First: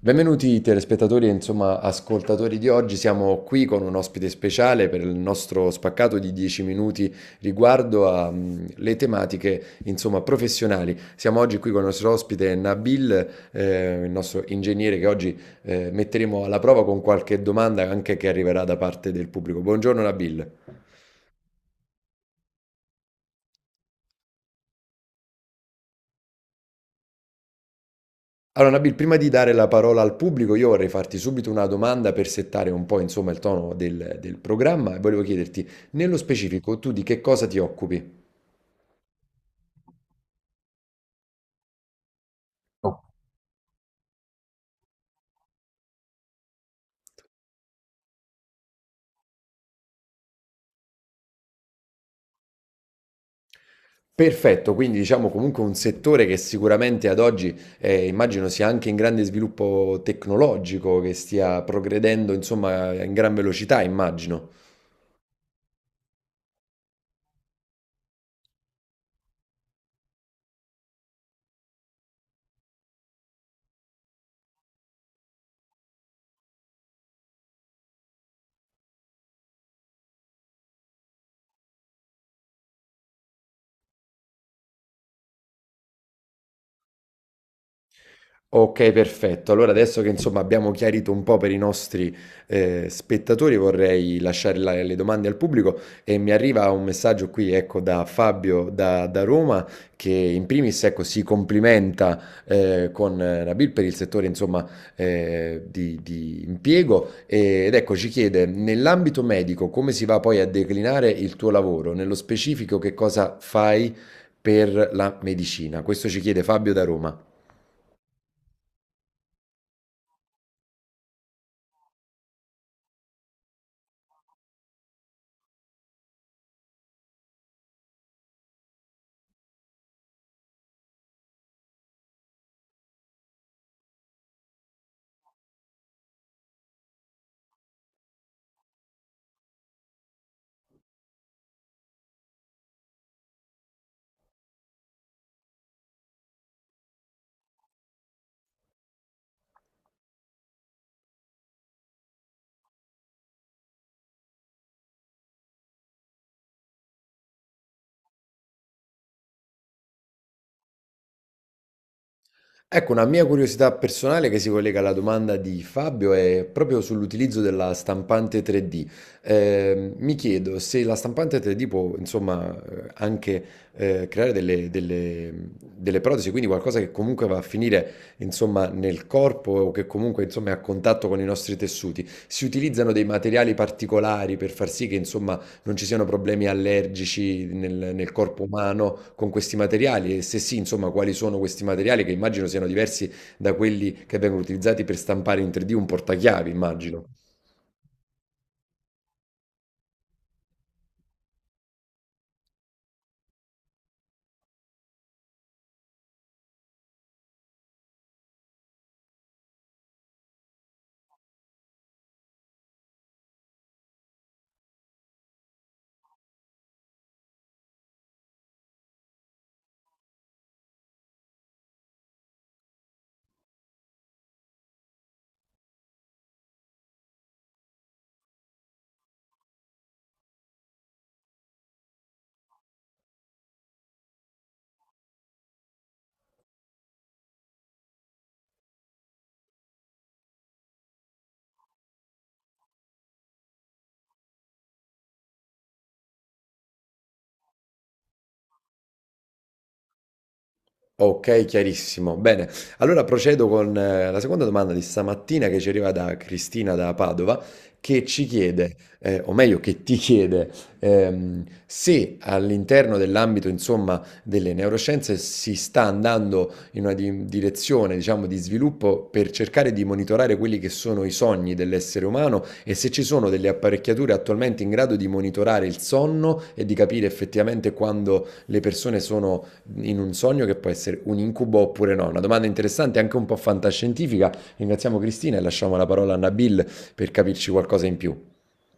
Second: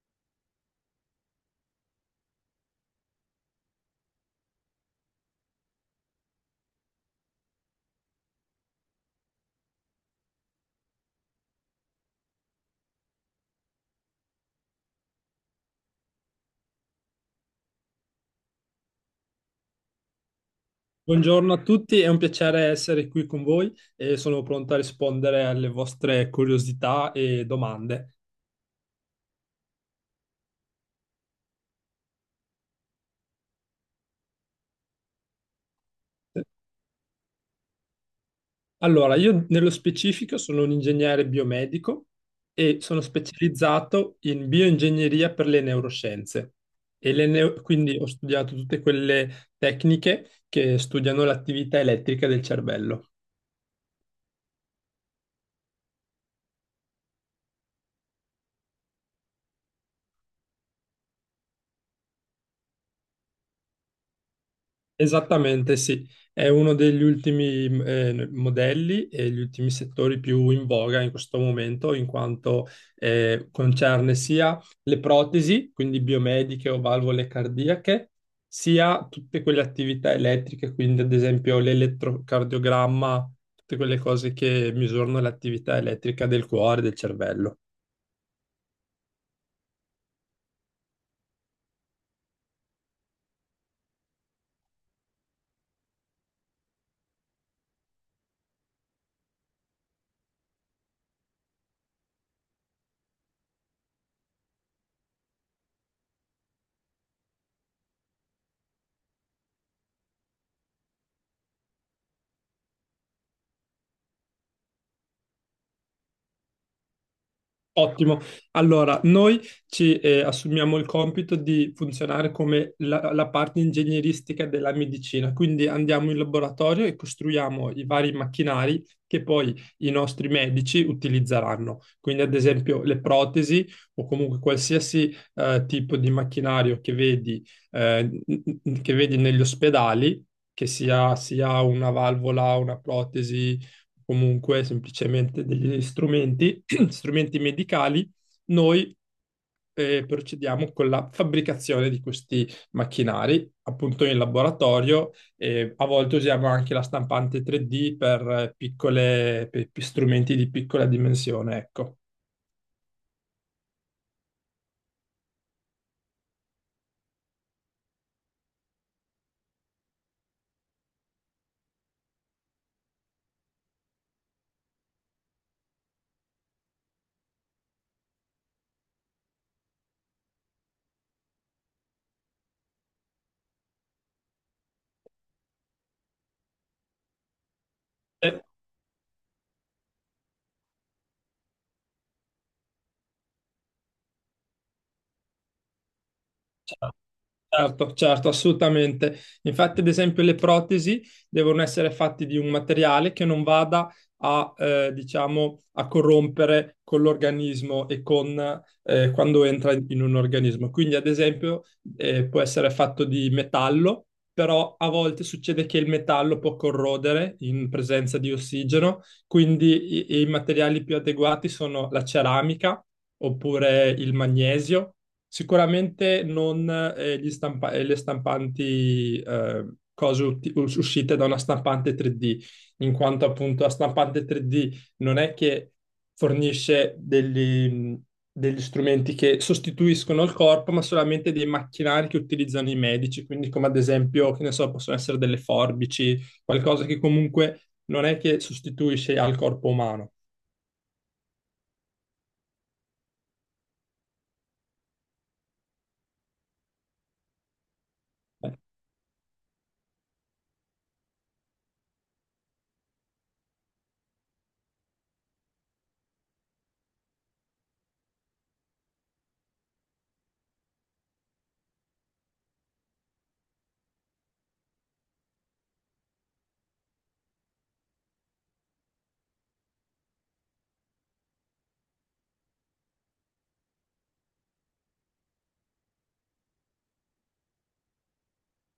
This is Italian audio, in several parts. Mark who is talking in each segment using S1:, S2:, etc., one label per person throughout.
S1: Benvenuti telespettatori e insomma ascoltatori di oggi, siamo qui con un ospite speciale per il nostro spaccato di 10 minuti riguardo alle tematiche insomma professionali. Siamo oggi qui con il nostro ospite Nabil, il nostro ingegnere che oggi metteremo alla prova con qualche domanda anche che arriverà da parte del pubblico. Buongiorno Nabil.
S2: Buongiorno a tutti, è un piacere essere qui con voi e sono pronto a rispondere alle vostre curiosità e domande.
S1: Allora, Nabil, prima di dare la parola al pubblico, io vorrei farti subito una domanda per settare un po', insomma, il tono del programma e volevo chiederti, nello specifico, tu di che cosa ti occupi?
S2: Allora, io nello specifico sono un ingegnere biomedico e sono specializzato in bioingegneria per le neuroscienze. Quindi ho studiato tutte quelle tecniche che studiano l'attività elettrica del cervello.
S1: Perfetto, quindi diciamo comunque un settore che sicuramente ad oggi immagino sia anche in grande sviluppo tecnologico, che stia progredendo, insomma, in gran velocità, immagino.
S2: Esattamente, sì. È uno degli ultimi modelli e gli ultimi settori più in voga in questo momento, in quanto concerne sia le protesi, quindi biomediche o valvole cardiache, sia tutte quelle attività elettriche, quindi ad esempio l'elettrocardiogramma, tutte quelle cose che misurano l'attività elettrica del cuore e del cervello.
S1: Ok, perfetto. Allora adesso che insomma abbiamo chiarito un po' per i nostri spettatori, vorrei lasciare le domande al pubblico e mi arriva un messaggio qui, ecco, da Fabio da Roma che in primis, ecco, si complimenta con Nabil per il settore, insomma, di impiego ed ecco, ci chiede, nell'ambito medico, come si va poi a declinare il tuo lavoro? Nello specifico, che cosa fai per la medicina? Questo ci chiede Fabio da Roma.
S2: Ottimo. Allora, noi ci assumiamo il compito di funzionare come la parte ingegneristica della medicina, quindi andiamo in laboratorio e costruiamo i vari macchinari che poi i nostri medici utilizzeranno. Quindi, ad esempio, le protesi o comunque qualsiasi tipo di macchinario eh, che vedi negli ospedali, sia una valvola, una protesi, comunque semplicemente degli strumenti medicali, noi procediamo con la fabbricazione di questi macchinari, appunto in laboratorio. E a volte usiamo anche la stampante 3D per per strumenti di piccola dimensione, ecco.
S1: Ecco, una mia curiosità personale che si collega alla domanda di Fabio è proprio sull'utilizzo della stampante 3D. Mi chiedo se la stampante 3D può, insomma, anche creare delle protesi, quindi qualcosa che comunque va a finire, insomma, nel corpo o che comunque, insomma, è a contatto con i nostri tessuti. Si utilizzano dei materiali particolari per far sì che, insomma, non ci siano problemi allergici nel
S2: E-
S1: corpo umano con questi materiali e se sì, insomma, quali sono questi materiali che immagino siano diversi da quelli che vengono utilizzati per stampare in 3D un portachiavi,
S2: cioè,
S1: immagino.
S2: certo, certo, assolutamente. Infatti, ad esempio, le protesi devono essere fatte di un materiale che non vada diciamo, a corrompere con l'organismo e quando entra in un organismo. Quindi, ad esempio, può essere fatto di metallo, però a volte succede che il metallo può corrodere in presenza di ossigeno, quindi i materiali più adeguati sono la ceramica oppure il magnesio. Sicuramente non uscite da una stampante 3D, in quanto appunto la stampante 3D non è che fornisce degli strumenti che sostituiscono il corpo, ma solamente dei macchinari che utilizzano i medici, quindi come ad esempio, che ne so, possono essere delle forbici, qualcosa che comunque non è che sostituisce al corpo umano.
S1: Ok, chiarissimo. Bene, allora procedo con la seconda domanda di stamattina che ci arriva da Cristina da Padova, che ci chiede, o meglio che ti chiede, se all'interno dell'ambito, insomma, delle neuroscienze si sta andando in una direzione, diciamo, di sviluppo per cercare di monitorare quelli che sono i sogni dell'essere umano e se ci sono delle apparecchiature attualmente in grado di monitorare il sonno e di capire effettivamente quando le persone sono in un sogno che può essere un incubo oppure no. Una domanda interessante, anche un po' fantascientifica. Ringraziamo Cristina e lasciamo la parola a Nabil per capirci qualcosa in più.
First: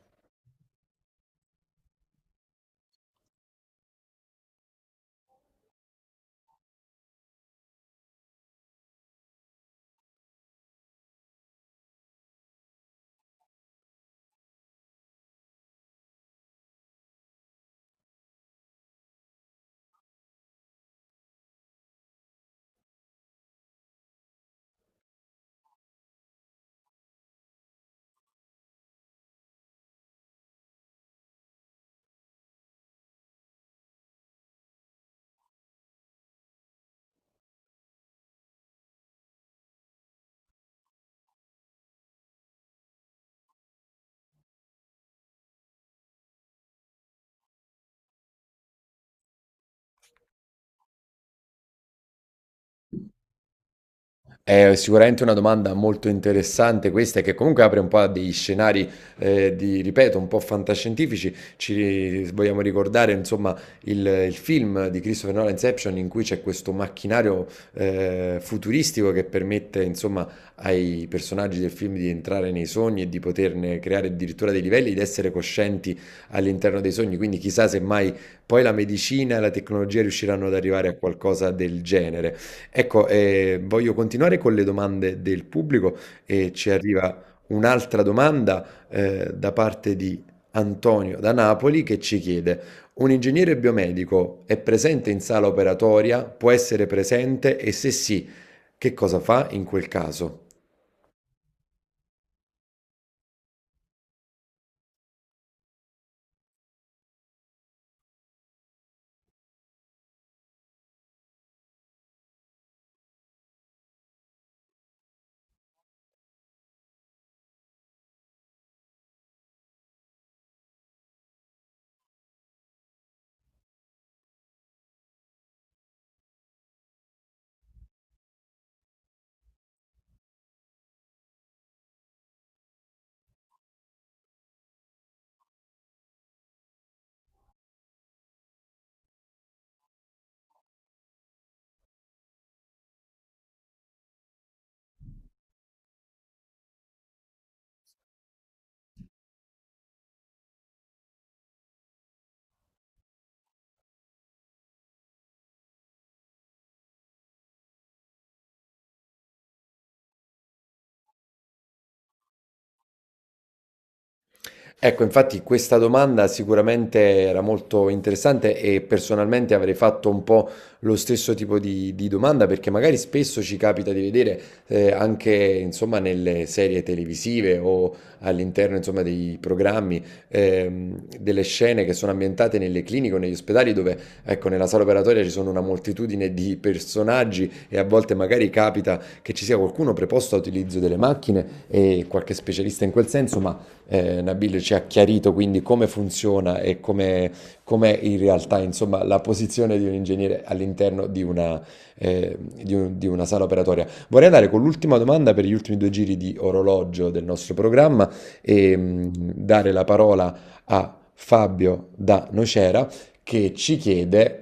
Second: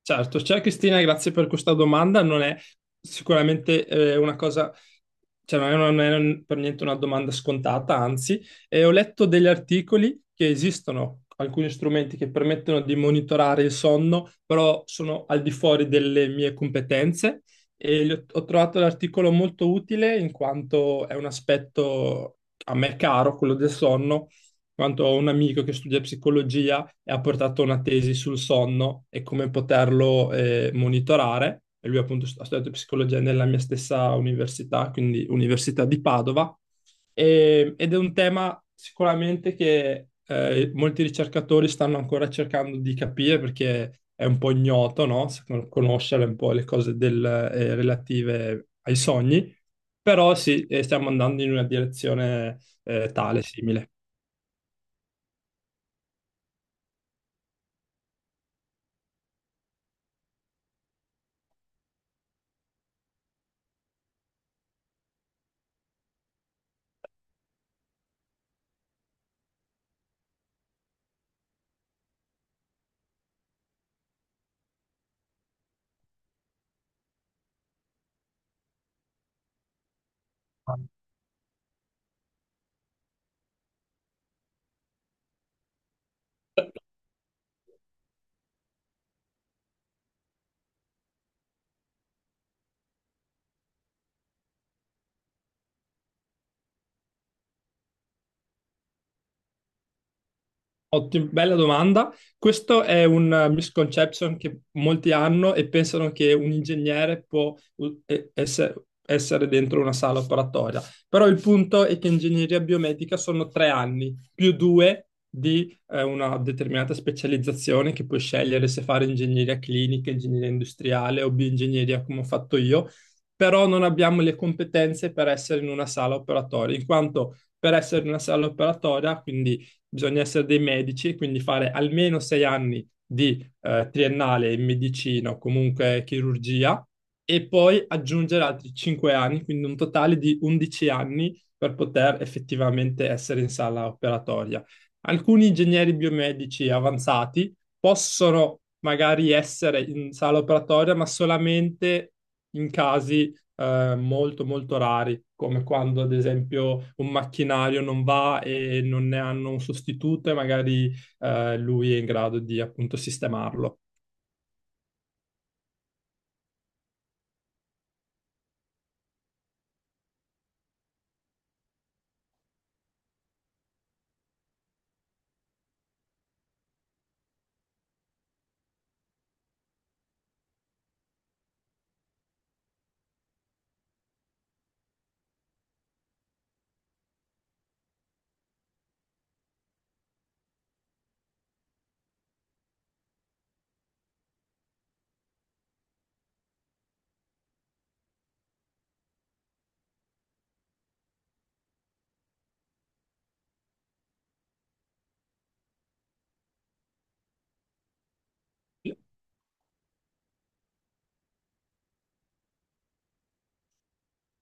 S2: Certo, ciao Cristina, grazie per questa domanda. Non è sicuramente una cosa, cioè non è per niente una domanda scontata, anzi. Ho letto degli articoli che esistono alcuni strumenti che permettono di monitorare il sonno, però sono al di fuori delle mie competenze e ho trovato l'articolo molto utile in quanto è un aspetto a me caro, quello del sonno, in quanto ho un amico che studia psicologia e ha portato una tesi sul sonno e come poterlo monitorare. E lui appunto ha studiato psicologia nella mia stessa università, quindi Università di Padova. Ed è un tema sicuramente che molti ricercatori stanno ancora cercando di capire perché è un po' ignoto, no? Conoscere un po' le cose relative ai sogni, però sì, stiamo andando in una direzione tale, simile.
S1: È sicuramente una domanda molto interessante questa e che comunque apre un po' a degli scenari, di ripeto, un po' fantascientifici. Ci vogliamo ricordare, insomma, il film di Christopher Nolan, Inception, in cui c'è questo macchinario, futuristico che permette, insomma, ai personaggi del film di entrare nei sogni e di poterne creare addirittura dei livelli, di essere coscienti all'interno dei sogni. Quindi chissà se mai poi la medicina e la tecnologia riusciranno ad arrivare a qualcosa del genere. Ecco, voglio continuare con le domande del pubblico e ci arriva un'altra domanda da parte di Antonio da Napoli che ci chiede: un ingegnere biomedico è presente in sala operatoria? Può essere presente? E se sì, che cosa fa in quel caso?
S2: Bella domanda. Questo è un misconception che molti hanno e pensano che un ingegnere può essere dentro una sala operatoria. Però il punto è che ingegneria biomedica sono 3 anni più due di una determinata specializzazione che puoi scegliere se fare ingegneria clinica, ingegneria industriale o bioingegneria come ho fatto io. Però non abbiamo le competenze per essere in una sala operatoria, in quanto per essere in una sala operatoria, quindi bisogna essere dei medici, quindi fare almeno 6 anni di triennale in medicina o comunque chirurgia e poi aggiungere altri 5 anni, quindi un totale di 11 anni per poter effettivamente essere in sala operatoria. Alcuni ingegneri biomedici avanzati possono magari essere in sala operatoria, ma solamente in casi molto molto rari, come quando ad esempio un macchinario non va e non ne hanno un sostituto e magari lui è in grado di appunto sistemarlo.
S1: Ecco, infatti questa domanda sicuramente era molto interessante e personalmente avrei fatto un po' lo stesso tipo di domanda perché magari spesso ci capita di vedere anche insomma nelle serie televisive o all'interno insomma dei programmi delle scene che sono ambientate nelle cliniche o negli ospedali dove ecco nella sala operatoria ci sono una moltitudine di personaggi e a volte magari capita che ci sia qualcuno preposto all'utilizzo delle macchine e qualche specialista in quel senso, ma Nabil ci ha chiarito quindi come funziona e come, com'è in realtà insomma, la posizione di un ingegnere all'interno di una, eh, di una sala operatoria. Vorrei andare con l'ultima domanda per gli ultimi due giri di orologio del nostro programma e dare la parola a Fabio da Nocera che ci chiede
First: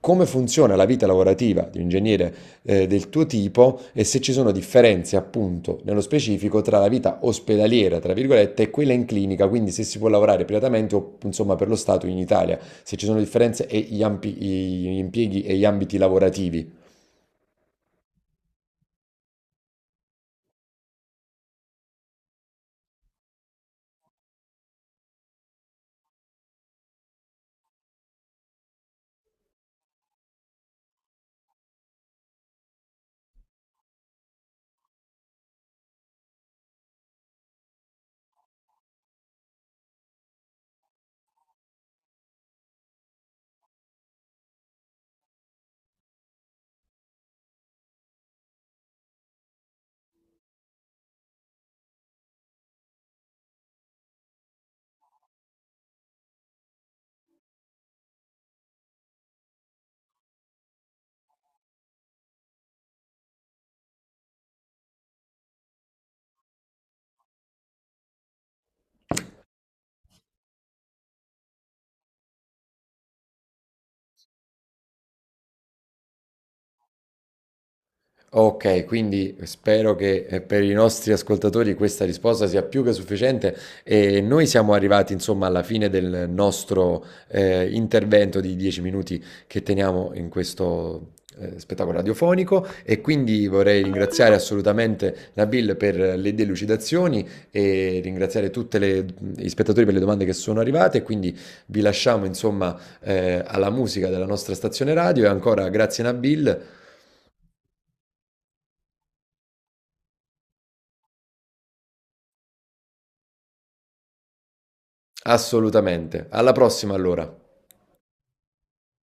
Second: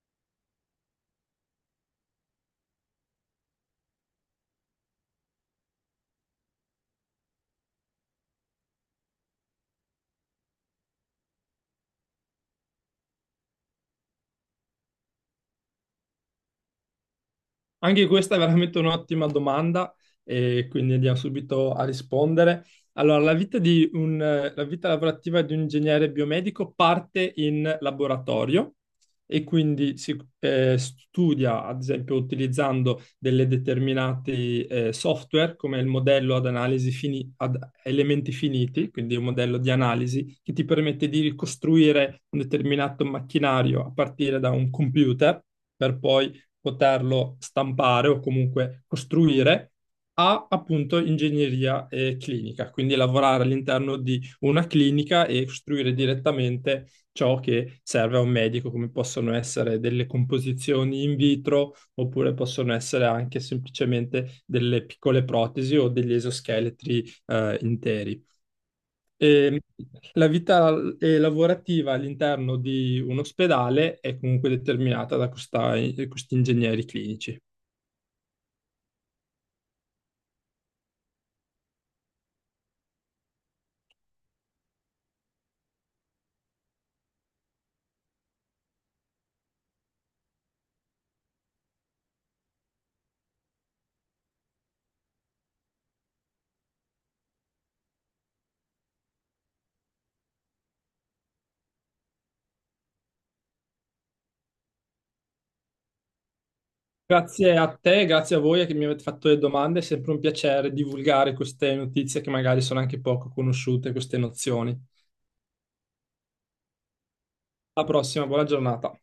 S1: come funziona la vita lavorativa di un ingegnere del tuo tipo e se ci sono differenze, appunto, nello specifico tra la vita ospedaliera, tra virgolette, e quella in clinica, quindi se si può lavorare privatamente o insomma per lo Stato in Italia, se ci sono differenze e gli impieghi e gli ambiti lavorativi.
S2: Anche questa è veramente un'ottima domanda e quindi andiamo subito a rispondere. Allora, la vita lavorativa di un ingegnere biomedico parte in laboratorio e quindi si studia, ad esempio, utilizzando delle determinati software come il modello ad analisi ad elementi finiti, quindi un modello di analisi che ti permette di ricostruire un determinato macchinario a partire da un computer per poi poterlo stampare o comunque costruire, a appunto ingegneria clinica, quindi lavorare all'interno di una clinica e costruire direttamente ciò che serve a un medico, come possono essere delle composizioni in vitro oppure possono essere anche semplicemente delle piccole protesi o degli esoscheletri interi. E la vita lavorativa all'interno di un ospedale è comunque determinata da questi ingegneri clinici.
S1: Okay, quindi spero che, per i nostri ascoltatori questa risposta sia più che sufficiente e noi siamo arrivati insomma alla fine del nostro, intervento di 10 minuti che teniamo in questo, spettacolo radiofonico e quindi vorrei ringraziare assolutamente Nabil per le delucidazioni e ringraziare tutte le gli spettatori per le domande che sono arrivate e quindi vi lasciamo insomma, alla musica della nostra stazione radio e ancora grazie Nabil.
S2: Grazie a te, grazie a voi che mi avete fatto le domande, è sempre un piacere divulgare queste notizie che magari sono anche poco conosciute, queste nozioni.
S1: Assolutamente. Alla prossima allora.
S2: Alla prossima, buona giornata.